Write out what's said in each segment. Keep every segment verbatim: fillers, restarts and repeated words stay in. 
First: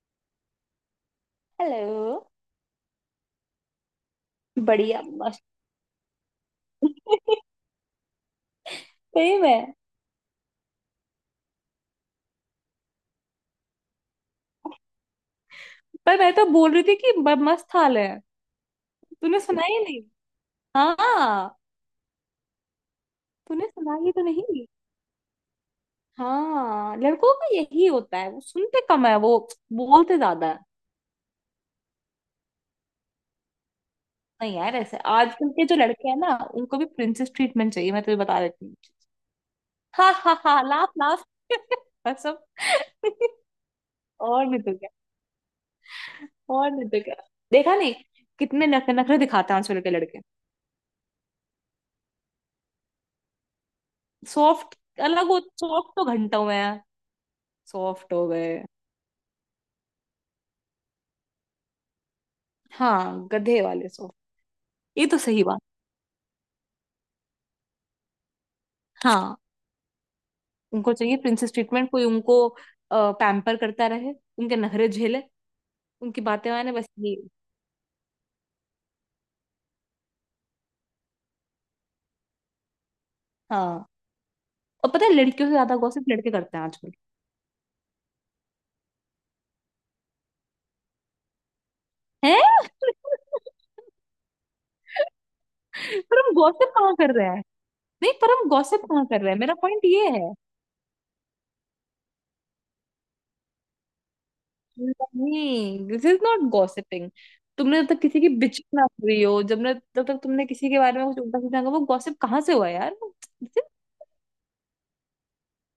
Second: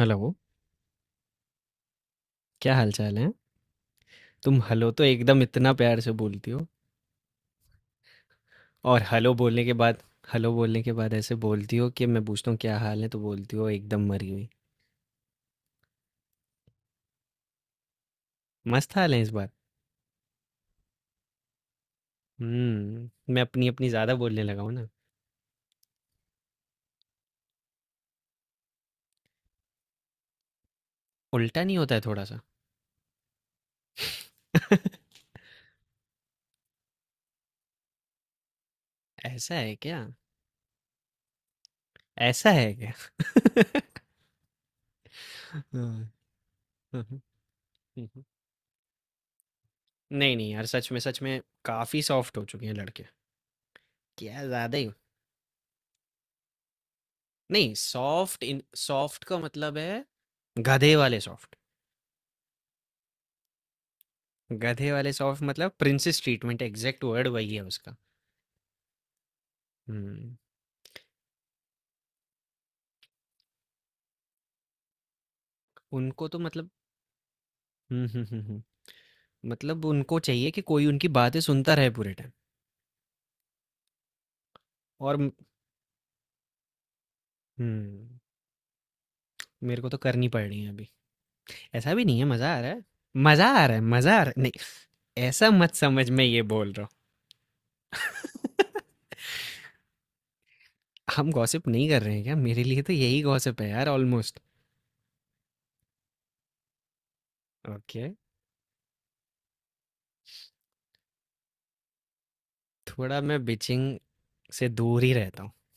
Hello, hello. क्या हालचाल है? तुम हेलो बढ़िया तो एकदम मस्त। इतना प्यार से बोलती हो और हेलो सही बोलने के में। बाद हेलो बोलने के बाद ऐसे बोलती हो कि मैं पूछता हूँ क्या हाल है तो बोलती हो एकदम मरी हुई। पर मैं तो बोल रही थी कि ब- मस्त हाल है। मस्त हाल है इस तूने बार। सुना ही नहीं। हाँ, हम्म, मैं तूने अपनी अपनी सुना ही ज्यादा तो बोलने नहीं। लगा हूँ ना। हाँ, लड़कों का यही होता है, वो सुनते कम है, वो बोलते ज्यादा है। उल्टा नहीं होता है थोड़ा सा? नहीं यार, ऐसे आजकल के जो लड़के हैं ना, उनको भी प्रिंसेस ट्रीटमेंट चाहिए, मैं तुझे बता देती हूँ। ऐसा है क्या? हाँ हाँ हाँ, लाफ लाफ। सब। ऐसा है क्या? और नहीं तो क्या। हाँ, हाँ, और नहीं तो हाँ, क्या। देखा नहीं। हाँ। कितने नखरे नखरे दिखाते हैं आजकल के लड़के। नहीं नहीं यार, सच में सच में काफी सॉफ्ट हो चुके हैं लड़के। क्या ज्यादा सॉफ्ट। ही। अलग, वो सॉफ्ट तो घंटों में है। नहीं, सॉफ्ट हो सॉफ्ट गए। इन सॉफ्ट का मतलब है गधे वाले सॉफ्ट। हाँ, गधे वाले सॉफ्ट। गधे ये वाले तो सॉफ्ट सही बात। मतलब प्रिंसेस ट्रीटमेंट, एग्जैक्ट वर्ड वही है उसका। हाँ। हम्म। उनको चाहिए प्रिंसेस ट्रीटमेंट, कोई उनको पैम्पर करता रहे, उनके नखरे झेले, उनकी उनको तो बातें मतलब। माने, बस ये। हम्म, हम्म, हम्म, हम्म, मतलब उनको चाहिए कि कोई उनकी बातें सुनता रहे पूरे टाइम। हाँ। और पता है, और म- लड़कियों से ज्यादा गॉसिप लड़के करते हैं आजकल। हम्म। मेरे को तो करनी पड़ रही है अभी। ऐसा भी नहीं है। हैं। मज़ा आ रहा है मज़ा आ रहा है मज़ा आ रहा है नहीं, ऐसा मत समझ, पर मैं हम ये गॉसिप बोल रहा कहाँ कर रहे हैं। नहीं, पर हम गॉसिप कहाँ कर रहे हैं, मेरा पॉइंट ये है। हूँ। हम गॉसिप नहीं कर रहे हैं क्या? मेरे लिए तो यही गॉसिप है यार, ऑलमोस्ट। नहीं, दिस इज नॉट गॉसिपिंग। तुमने जब तक ओके, किसी की बिचिंग ना करी हो, जब ने जब तक तुमने किसी के बारे में कुछ उल्टा सीधा कहा, वो गॉसिप कहाँ से हुआ यार। थोड़ा मैं बिचिंग से दूर ही रहता हूँ।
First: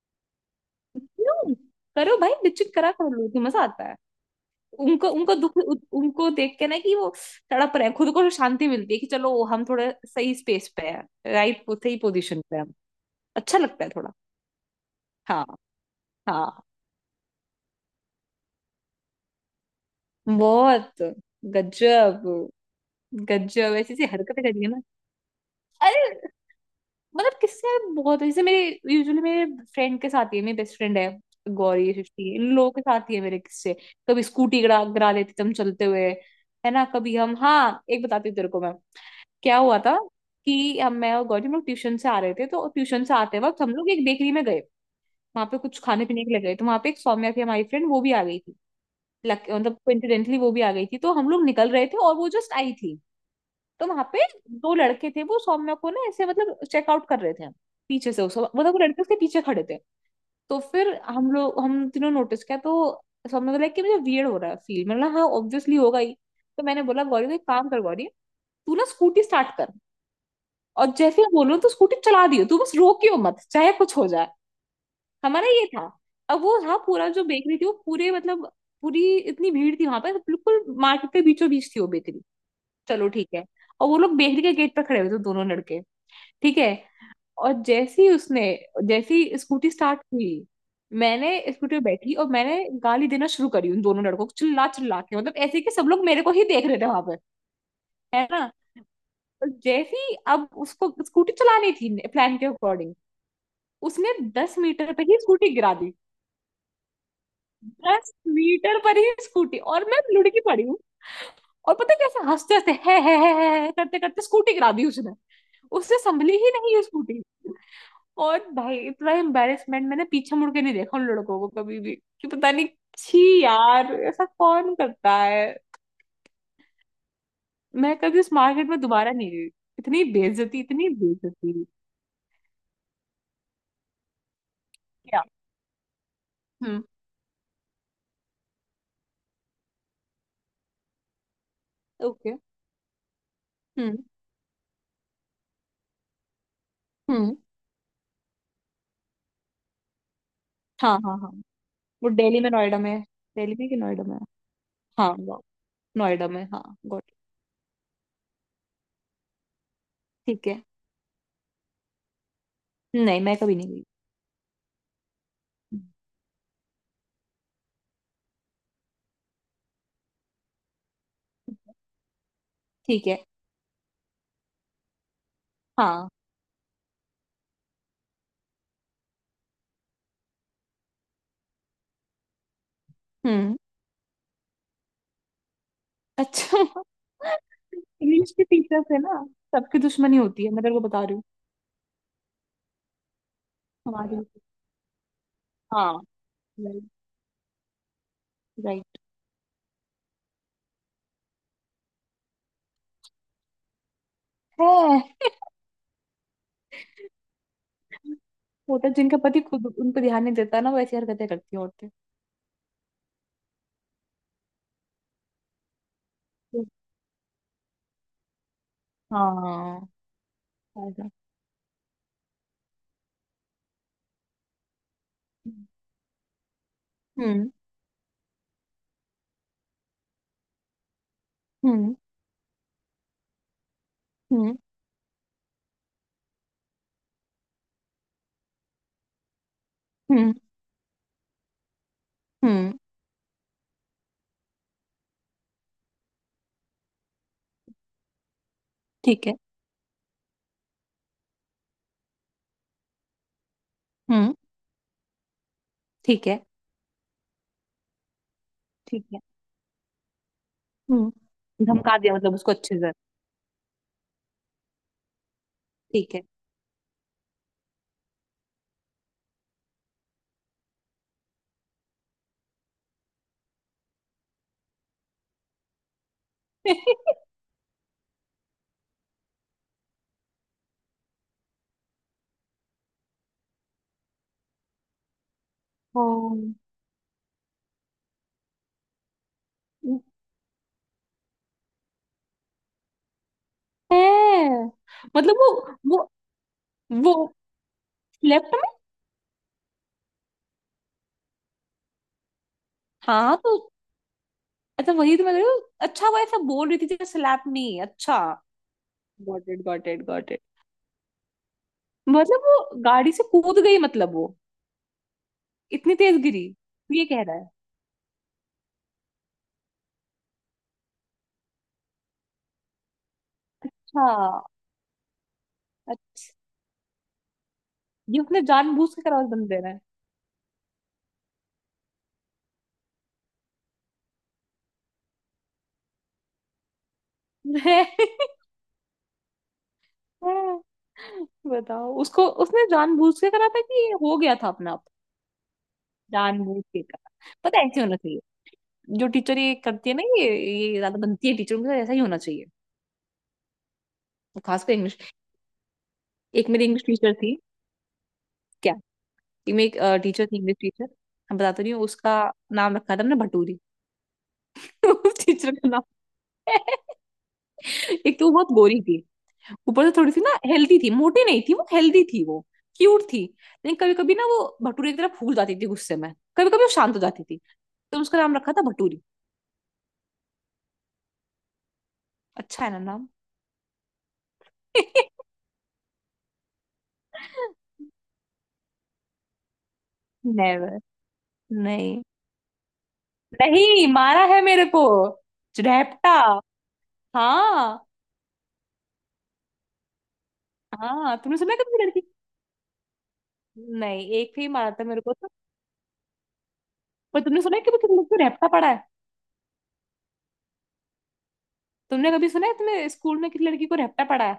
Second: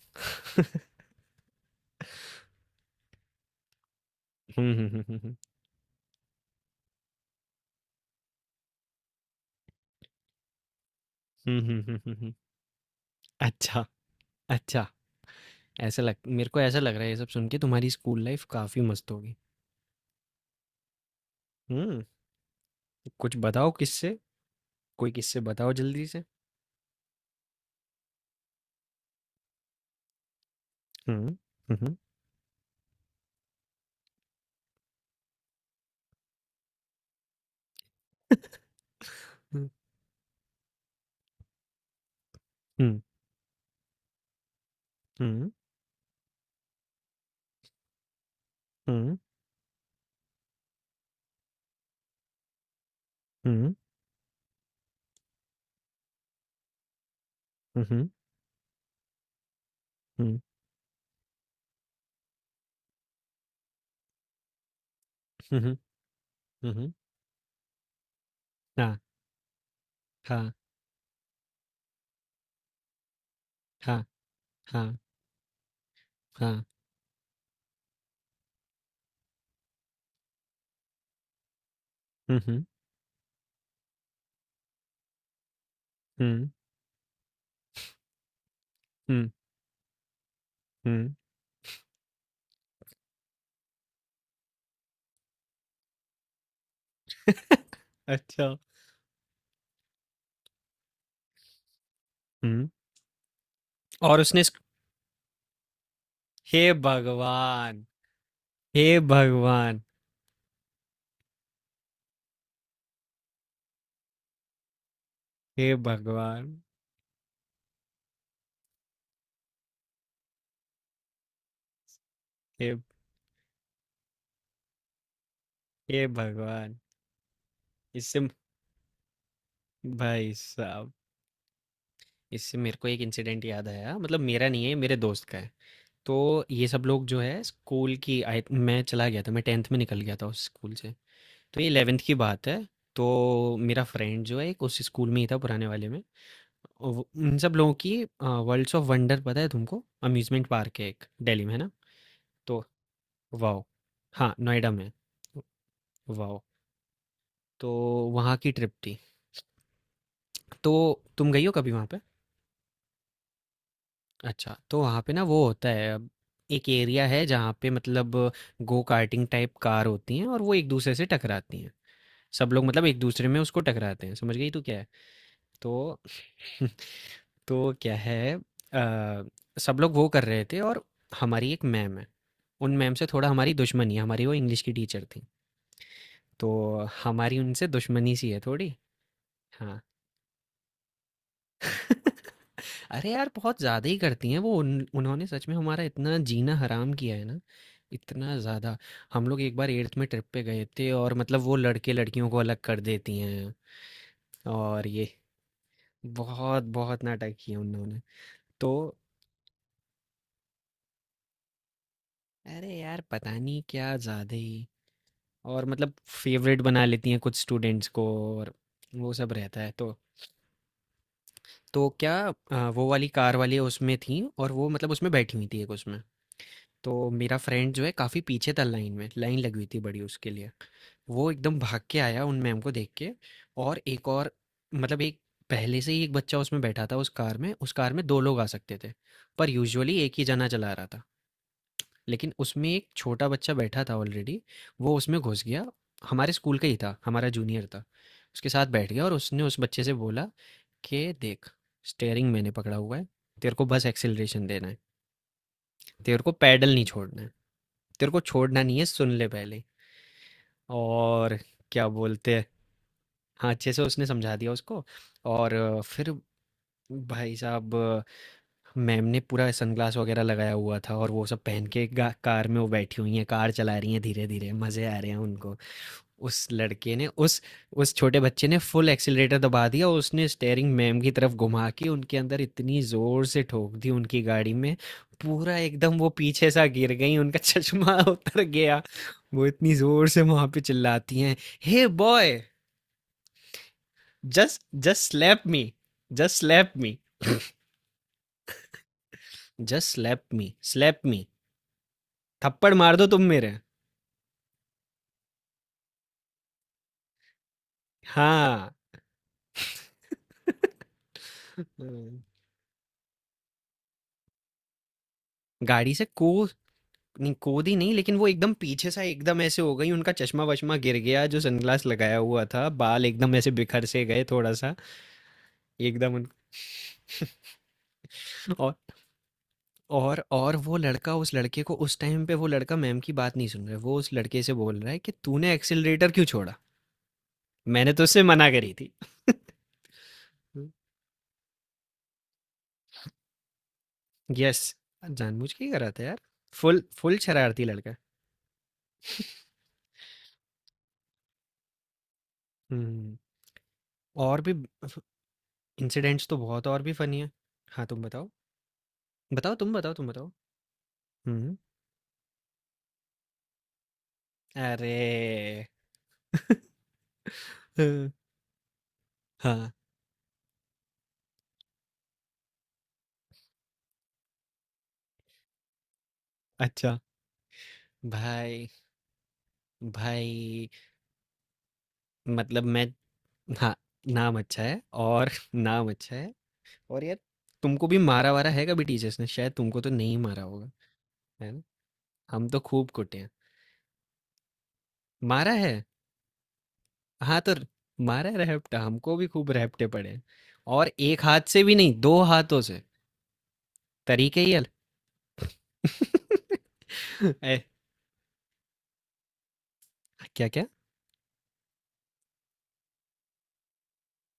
क्यों? करो भाई, बिचिक करा कर लो तो मजा आता है। हम्म, हम्म, उनको हम्म, उनको हम्म, दुख उ- उनको देख के ना कि वो तड़प रहे हैं, खुद को शांति मिलती है कि चलो हम थोड़े सही स्पेस पे है। राइट, हम्म, हम्म, हम्म, सही हम्म, हम्म। पोजीशन पे हैं हम। अच्छा लगता अच्छा, है थोड़ा। अच्छा, हाँ। ऐसा लग, मेरे को हाँ, ऐसा लग रहा है ये सब सुन के तुम्हारी स्कूल लाइफ काफी मस्त होगी। बहुत। हम्म। गजब। कुछ बताओ गजब ऐसी ऐसी किससे। हरकतें करिए ना। कोई किससे बताओ जल्दी से। अरे। मतलब किससे? बहुत, जैसे मेरे, यूजुअली मेरे फ्रेंड के साथ ही है, मेरी बेस्ट फ्रेंड है। हम्म, गौरी, हम्म, सृष्टि, इन लोगों के साथ ही है मेरे किस्से। कभी स्कूटी गिरा गिरा लेते थे हम चलते हुए। है ना? कभी हम, हाँ, एक बताती हूँ तेरे को मैं। क्या हुआ था कि हम, मैं और गौरी, हम लोग ट्यूशन से आ रहे थे, तो हम्म, ट्यूशन से आते वक्त हम लोग एक बेकरी में गए। वहां हम्म, पे कुछ खाने पीने के लिए गए, तो वहां पे एक सौम्या थी, हमारी फ्रेंड, वो भी आ गई थी। हम्म, लक मतलब कोइंसिडेंटली वो भी आ गई थी, तो हम लोग निकल रहे थे और वो जस्ट आई थी। हम्म, तो वहां पे दो लड़के थे, वो सौम्या को ना ऐसे मतलब चेकआउट कर रहे थे। हम्म, पीछे से उस मतलब वो लड़के उसके पीछे खड़े थे। हम्म, तो फिर हम लोग हम तीनों नोटिस किया, तो सौम्या को लगा कि मुझे वियर्ड हो रहा है फील, मैंने बोला हाँ हम्म, ऑब्वियसली हम्म, होगा ही। तो मैंने हम्म। बोला गौरी, तू एक काम कर गौरी, तू ना हाँ, स्कूटी स्टार्ट कर। हाँ, और जैसे मैं बोलूं तो स्कूटी चला दियो तू, बस रोकियो मत चाहे कुछ हाँ, हो जाए। हाँ, हमारा ये था। अब वो हाँ। था पूरा, जो बेकरी थी वो पूरे मतलब पूरी इतनी भीड़ थी वहां पर, बिल्कुल मार्केट के बीचों बीच थी वो बेकरी। हम्म, चलो ठीक है। और वो लोग बेकरी के गेट पर खड़े हुए थे दोनों लड़के। हम्म, ठीक है। और जैसे ही उसने जैसे हम्म, ही स्कूटी स्टार्ट हुई, हम्म। मैंने स्कूटी पे बैठी और मैंने गाली देना शुरू करी उन दोनों लड़कों को चिल्ला चिल्ला के, मतलब ऐसे कि सब लोग मेरे को ही देख रहे थे वहां पे, है ना। अच्छा। और जैसे ही अब उसको स्कूटी चलानी थी प्लान के हम्म। अकॉर्डिंग, उसने और उसने दस स्क- मीटर पर ही स्कूटी गिरा दी। हे भगवान। दस मीटर हे पर ही स्कूटी, भगवान। और मैं लुढ़की पड़ी हूँ। और पता है कैसे, हंसते हंसते है, है, है, है, है करते करते स्कूटी गिरा दी उसने। हे उससे संभली ही भगवान। नहीं ये स्कूटी। और भाई इतना एम्बैरेसमेंट, मैंने पीछे मुड़ के नहीं देखा उन लड़कों को कभी भी, कि पता नहीं। हे, छी यार, ऐसा कौन करता है। हे भगवान। मैं इससे, कभी उस मार्केट में दोबारा नहीं गई। इतनी भाई बेइज्जती, इतनी साहब, बेइज्जती। इससे मेरे को एक इंसिडेंट याद आया, मतलब मेरा नहीं है, मेरे क्या। दोस्त का है। तो ये हम्म। सब लोग जो है स्कूल की आई, मैं चला गया था, मैं टेंथ में निकल गया था उस स्कूल से। तो ये इलेवेंथ की ओके। बात है। तो मेरा हम्म। फ्रेंड जो है एक, उस स्कूल में ही था पुराने वाले में। और वो- हम्म। उन सब लोगों की वर्ल्ड्स ऑफ वंडर, पता है तुमको? अम्यूजमेंट पार्क है हाँ एक, हाँ हाँ। दिल्ली में है ना? वो दिल्ली में तो नोएडा में है। दिल्ली वाओ, में कि नोएडा में है? हाँ, नोएडा में। हाँ, वो नोएडा वाओ। में। हाँ। Got it. तो वहाँ की ट्रिप थी। ठीक है। तो तुम गई हो कभी वहाँ पे? नहीं मैं कभी नहीं गई। अच्छा, तो वहाँ पे ना वो होता हम्म। है अब, एक एरिया है जहाँ पे मतलब गो कार्टिंग टाइप कार होती हैं और वो एक दूसरे से टकराती हैं। सब लोग मतलब एक ठीक है। दूसरे में उसको टकराते हैं, समझ गई तू क्या है? तो हाँ। तो क्या है, अ, सब लोग वो कर रहे थे और हमारी एक मैम है। उन मैम से थोड़ा हमारी हम्म। दुश्मनी है, हमारी वो इंग्लिश की टीचर थीं। तो अच्छा। हमारी उनसे दुश्मनी सी इंग्लिश है के थोड़ी। टीचर से ना सबकी हाँ। दुश्मनी होती है, मैं तेरे को बता रही हूँ। अरे यार बहुत ज़्यादा ही हमारी। करती हैं वो उन, उन्होंने सच में हमारा हाँ। इतना जीना राइट। हराम किया है ना, इतना ज़्यादा। राइट। हम लोग एक बार एट्थ में ट्रिप पे गए थे और मतलब वो लड़के लड़कियों को अलग कर देती हैं, और ये है। बहुत बहुत नाटक किए उन्होंने। तो होता है, जिनका पति खुद उन पर ध्यान नहीं देता ना, वो ऐसी हरकतें करती हैं औरतें। अरे यार पता नहीं, क्या ज़्यादा ही। और मतलब फेवरेट बना लेती हैं कुछ स्टूडेंट्स को, और वो सब रहता है। हाँ। तो ऐसा। तो क्या, आ, वो वाली कार वाली उसमें थी और वो मतलब उसमें बैठी हुई थी एक उसमें। तो मेरा हम्म फ्रेंड जो है काफ़ी पीछे था लाइन में, लाइन लगी हुई थी बड़ी उसके लिए। वो एकदम भाग हम्म के आया उन मैम को देख के, और एक और हम्म मतलब एक, पहले से ही एक बच्चा उसमें बैठा था उस कार में, उस कार में दो लोग आ सकते थे, पर यूजुअली एक ही हम्म जना चला रहा था। लेकिन उसमें हम्म। एक छोटा बच्चा बैठा था ऑलरेडी, वो उसमें घुस गया। हमारे स्कूल का ही था, हमारा जूनियर था। उसके साथ बैठ गया और ठीक है। उसने उस बच्चे से बोला कि देख, स्टीयरिंग मैंने पकड़ा हुआ है, तेरे को बस हम्म। एक्सेलरेशन देना है, तेरे ठीक को है। पैडल नहीं छोड़ना है। तेरे को छोड़ना नहीं है, ठीक सुन है। ले पहले। और हम्म। क्या धमका दिया मतलब बोलते हैं, उसको अच्छे से। हाँ, अच्छे से उसने समझा दिया उसको। और अ, फिर ठीक है। भाई साहब, अ, मैम ने पूरा सनग्लास वगैरह लगाया हुआ था और वो सब पहन के गा- कार में वो बैठी हुई हैं, कार चला रही हैं धीरे धीरे, मज़े आ रहे हैं उनको। उस लड़के ने उस उस छोटे बच्चे ने फुल एक्सीलरेटर दबा दिया और उसने स्टेयरिंग मैम की तरफ घुमा के उनके अंदर इतनी जोर से ठोक दी उनकी गाड़ी में। पूरा एकदम वो पीछे हाँ। सा गिर गई, उनका चश्मा उतर गया। वो इतनी जोर से वहां पे चिल्लाती हैं, हे बॉय, है। जस्ट, जस्ट मतलब स्लैप वो मी वो जस्ट स्लैप मी वो slapped me. Just slap me, slap me, थप्पड़ मार दो तुम हाँ मेरे। तो, अच्छा वही तो मैं कह रही हूँ। अच्छा, वो ऐसा बोल रही थी जैसे स्लैप नहीं। अच्छा। हाँ। Got it, got it, got it. मतलब वो गाड़ी से कूद गई मतलब वो गाड़ी इतनी से तेज को, गिरी, तो ये कह नहीं रहा है। कूदी नहीं, लेकिन वो एकदम पीछे सा एकदम ऐसे हो गई, उनका चश्मा वश्मा गिर गया जो सनग्लास लगाया हुआ था, बाल एकदम ऐसे बिखर से गए हाँ। थोड़ा सा। एकदम उन... अच्छा, ये उसने और जानबूझ के करारा बंद दे रहा और और वो लड़का, उस लड़के को, उस टाइम पे वो लड़का मैम की बात नहीं सुन रहा है, वो उस लड़के से बोल रहा है कि तूने एक्सिलरेटर क्यों छोड़ा, है। मैंने तो उससे मना करी थी। बताओ, उसको उसने जानबूझ के करा था कि ये हो गया था यस, अपना आप। जानबूझ के ही करा था यार, जानबूझ के फुल करा। फुल पता शरारती है, ऐसे लड़का। होना चाहिए। जो टीचर ये करती है ना, ये ये ज्यादा बनती है टीचर, उनके साथ ऐसा ही होना चाहिए। हम्म। और भी खासकर इंग्लिश। इंसिडेंट्स तो एक मेरी बहुत और इंग्लिश भी टीचर फनी है। थी। हाँ तुम बताओ, क्या? कि बताओ मैं, तुम एक बताओ मेरी तुम टीचर बताओ थी इंग्लिश टीचर, मैं हम्म। बताती रही हूँ उसका। नाम रखा था हमने भटूरी। उस टीचर अरे! का नाम। एक तो वो बहुत गोरी थी, हाँ, ऊपर से थोड़ी सी ना हेल्दी थी, मोटी नहीं थी वो, हेल्दी थी वो, क्यूट थी। लेकिन कभी कभी ना वो भटूरे की तरह फूल जाती थी गुस्से में, कभी कभी वो शांत अच्छा। हो जाती थी। तो उसका नाम रखा था भाई, भटूरी। भाई, मतलब अच्छा है ना मैं, नाम। हाँ, नाम अच्छा है और नाम अच्छा है। और यार, तुमको भी मारा-वारा है कभी टीचर्स ने? शायद तुमको तो नहीं मारा होगा, नेवर। है ना? नहीं। हम तो खूब कुटे हैं। नहीं मारा है मेरे को मारा है? रैप्टा। हाँ, तो हाँ। मारा है रैपटा, हमको भी खूब रैपटे पड़े हैं, और हाँ, एक तुमने हाथ सुना है से भी कभी नहीं, लड़की। दो हाथों से। नहीं, एक तरीके ही ही अल मारा था मेरे को तो। पर तुमने सुना है ए, कभी किसी लड़की को रैप्टा पड़ा है? क्या-क्या? तुमने कभी सुना है तुम्हें स्कूल में किसी लड़की को रैप्टा पड़ा है?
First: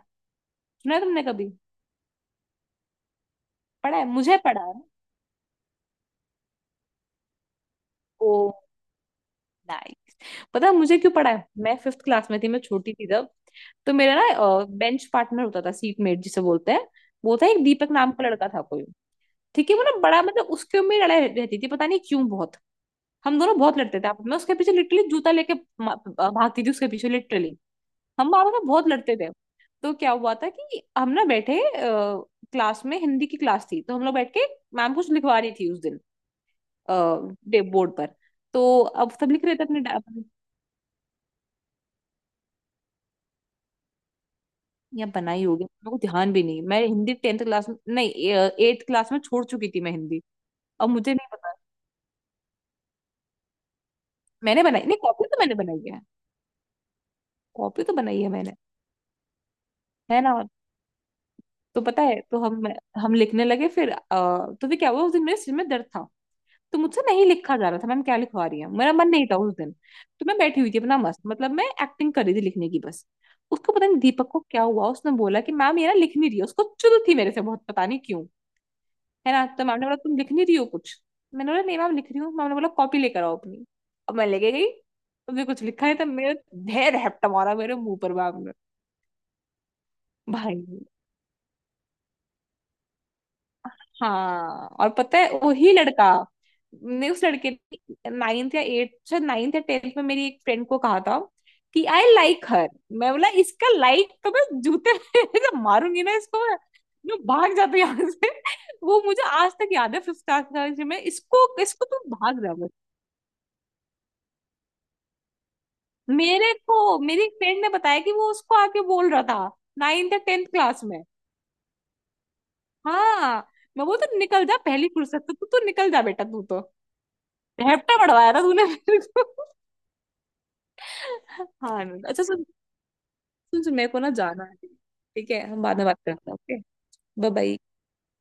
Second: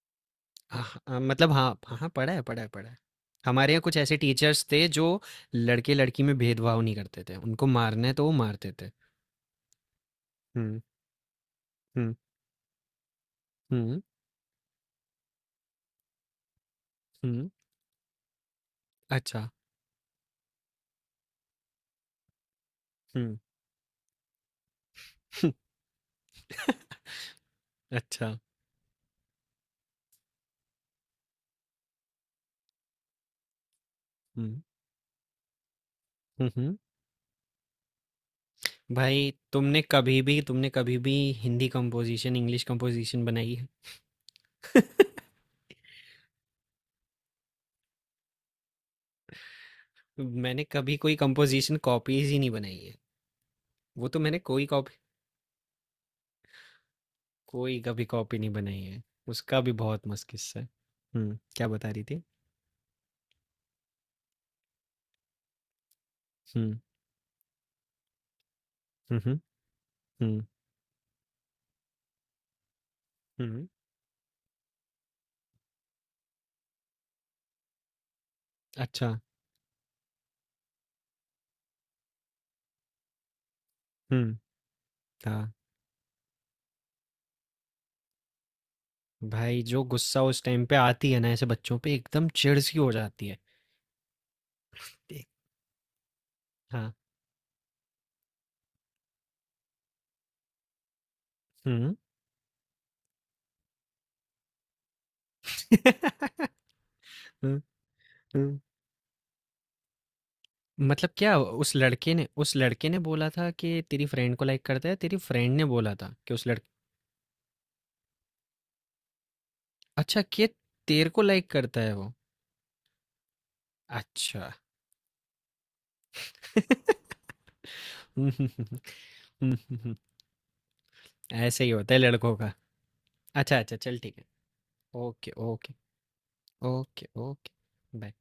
आह, सुना है अ, तुमने कभी? मतलब हाँ, हाँ, हाँ, पढ़ा है, पढ़ा है, पढ़ा है। हमारे यहाँ कुछ पढ़ा है ऐसे मुझे, टीचर्स पढ़ा है। थे जो लड़के-लड़की में भेदभाव नहीं करते थे। उनको मारना है तो वो ओ, मारते थे। नाइस। पता है हुँ, मुझे क्यों पढ़ा है? मैं फिफ्थ हुँ, क्लास में थी, मैं छोटी थी तब। तो हुँ, मेरा ना बेंच पार्टनर होता था, सीट मेट जिसे बोलते हैं। वो था हुँ, एक दीपक नाम का लड़का था कोई। अच्छा, ठीक है, वो ना बड़ा मतलब उसके में लड़ाई रहती थी पता नहीं क्यों बहुत। हुँ, हम दोनों बहुत लड़ते थे आपस में, उसके पीछे लिटरली जूता लेके मा- भागती थी उसके पीछे लिटरली। अच्छा, हम आपस में बहुत लड़ते थे। तो क्या हुआ था कि हम ना बैठे, क्लास में हिंदी की क्लास थी, तो हम लोग बैठ के, हुँ, मैम कुछ लिखवा रही थी उस दिन हुँ, हुँ। डे बोर्ड पर। तो अब सब भाई लिख रहे थे तुमने अपने कभी अपने-। भी तुमने कभी भी हिंदी कंपोज़िशन, इंग्लिश कंपोज़िशन बनाई है? यहाँ बनाई होगी, मेरे को ध्यान भी नहीं। मैं हिंदी टेंथ क्लास में नहीं, एट्थ क्लास में छोड़ चुकी थी मैं हिंदी। मैंने अब कभी मुझे कोई नहीं पता। कंपोज़िशन कॉपीज़ ही नहीं बनाई है। वो तो मैंने मैंने कोई बनाई नहीं कॉपी, कॉपी, तो मैंने बनाई है। कोई कॉपी तो कभी बनाई है कॉपी नहीं मैंने, बनाई है। उसका भी बहुत है मस्त ना। किस्सा है। हुँ, क्या तो बता पता रही है थी? तो, हम हम लिखने लगे फिर अ, तो भी क्या हुआ उस दिन मेरे सिर में दर्द था। तो हुँ, मुझसे नहीं लिखा जा रहा था मैम क्या लिखवा रही है, मेरा मन हुँ, नहीं था हुँ, उस दिन, तो मैं हुँ। बैठी हुई थी अपना मस्त, मतलब मैं एक्टिंग कर रही थी लिखने की बस। हुँ। उसको पता नहीं दीपक को क्या हुआ, उसने बोला कि मैम ये ना लिख नहीं रही है। उसको चुल थी मेरे से बहुत, पता नहीं क्यों, अच्छा। है ना। तो मैम ने बोला तुम लिख नहीं रही हो कुछ। मैंने बोला नहीं मैम लिख रही हूँ, मैम ने बोला कॉपी लेकर आओ अपनी। अब मैं हुँ। लेके गई। तुमने हाँ, कुछ लिखा है? तो मेरा ढेर हैप्टा मारा मेरे मुंह पर मैम ने। भाई जो गुस्सा उस टाइम भाई। पे आती है ना ऐसे बच्चों पे एकदम चिढ़-सी हो जाती है। हाँ, और पता एक, है वही लड़का हाँ। ने उस लड़के ने नाइन्थ या एट शायद नाइन्थ या टेंथ में मेरी एक फ्रेंड को कहा था कि हुँ। आई लाइक हर। मैं बोला इसका लाइक तो मैं जूते में जब मारूंगी ना इसको मैं, जो भाग हुँ, जाते यहाँ से। हुँ। वो मुझे आज तक याद है फिफ्थ क्लास में, मतलब क्या, इसको उस इसको तू लड़के ने भाग जा उस बस। लड़के ने बोला था कि तेरी फ्रेंड को लाइक करता है, तेरी फ्रेंड ने बोला था कि उस मेरे लड़के, को मेरी फ्रेंड ने बताया कि वो उसको आके बोल रहा था नाइन्थ या अच्छा, कि टेंथ क्लास में। तेरे को लाइक करता है वो? हाँ, मैं बोल तो अच्छा। निकल जा पहली फुर्सत, तो तू तू निकल जा बेटा, तू तो हेप्टा हुँ, पढ़वाया था हुँ, हुँ, तूने हुँ। मेरे को। हुँ, हुँ, हुँ। ऐसे ही हाँ होता है अनुराग, अच्छा लड़कों सुन, का। अच्छा, सुन सुन अच्छा मेरे को चल ना ठीक है। जाना है, ठीक ओके, है? हम ओके, बाद में बात करते हैं, okay? Okay, bye okay. Bye. Bye.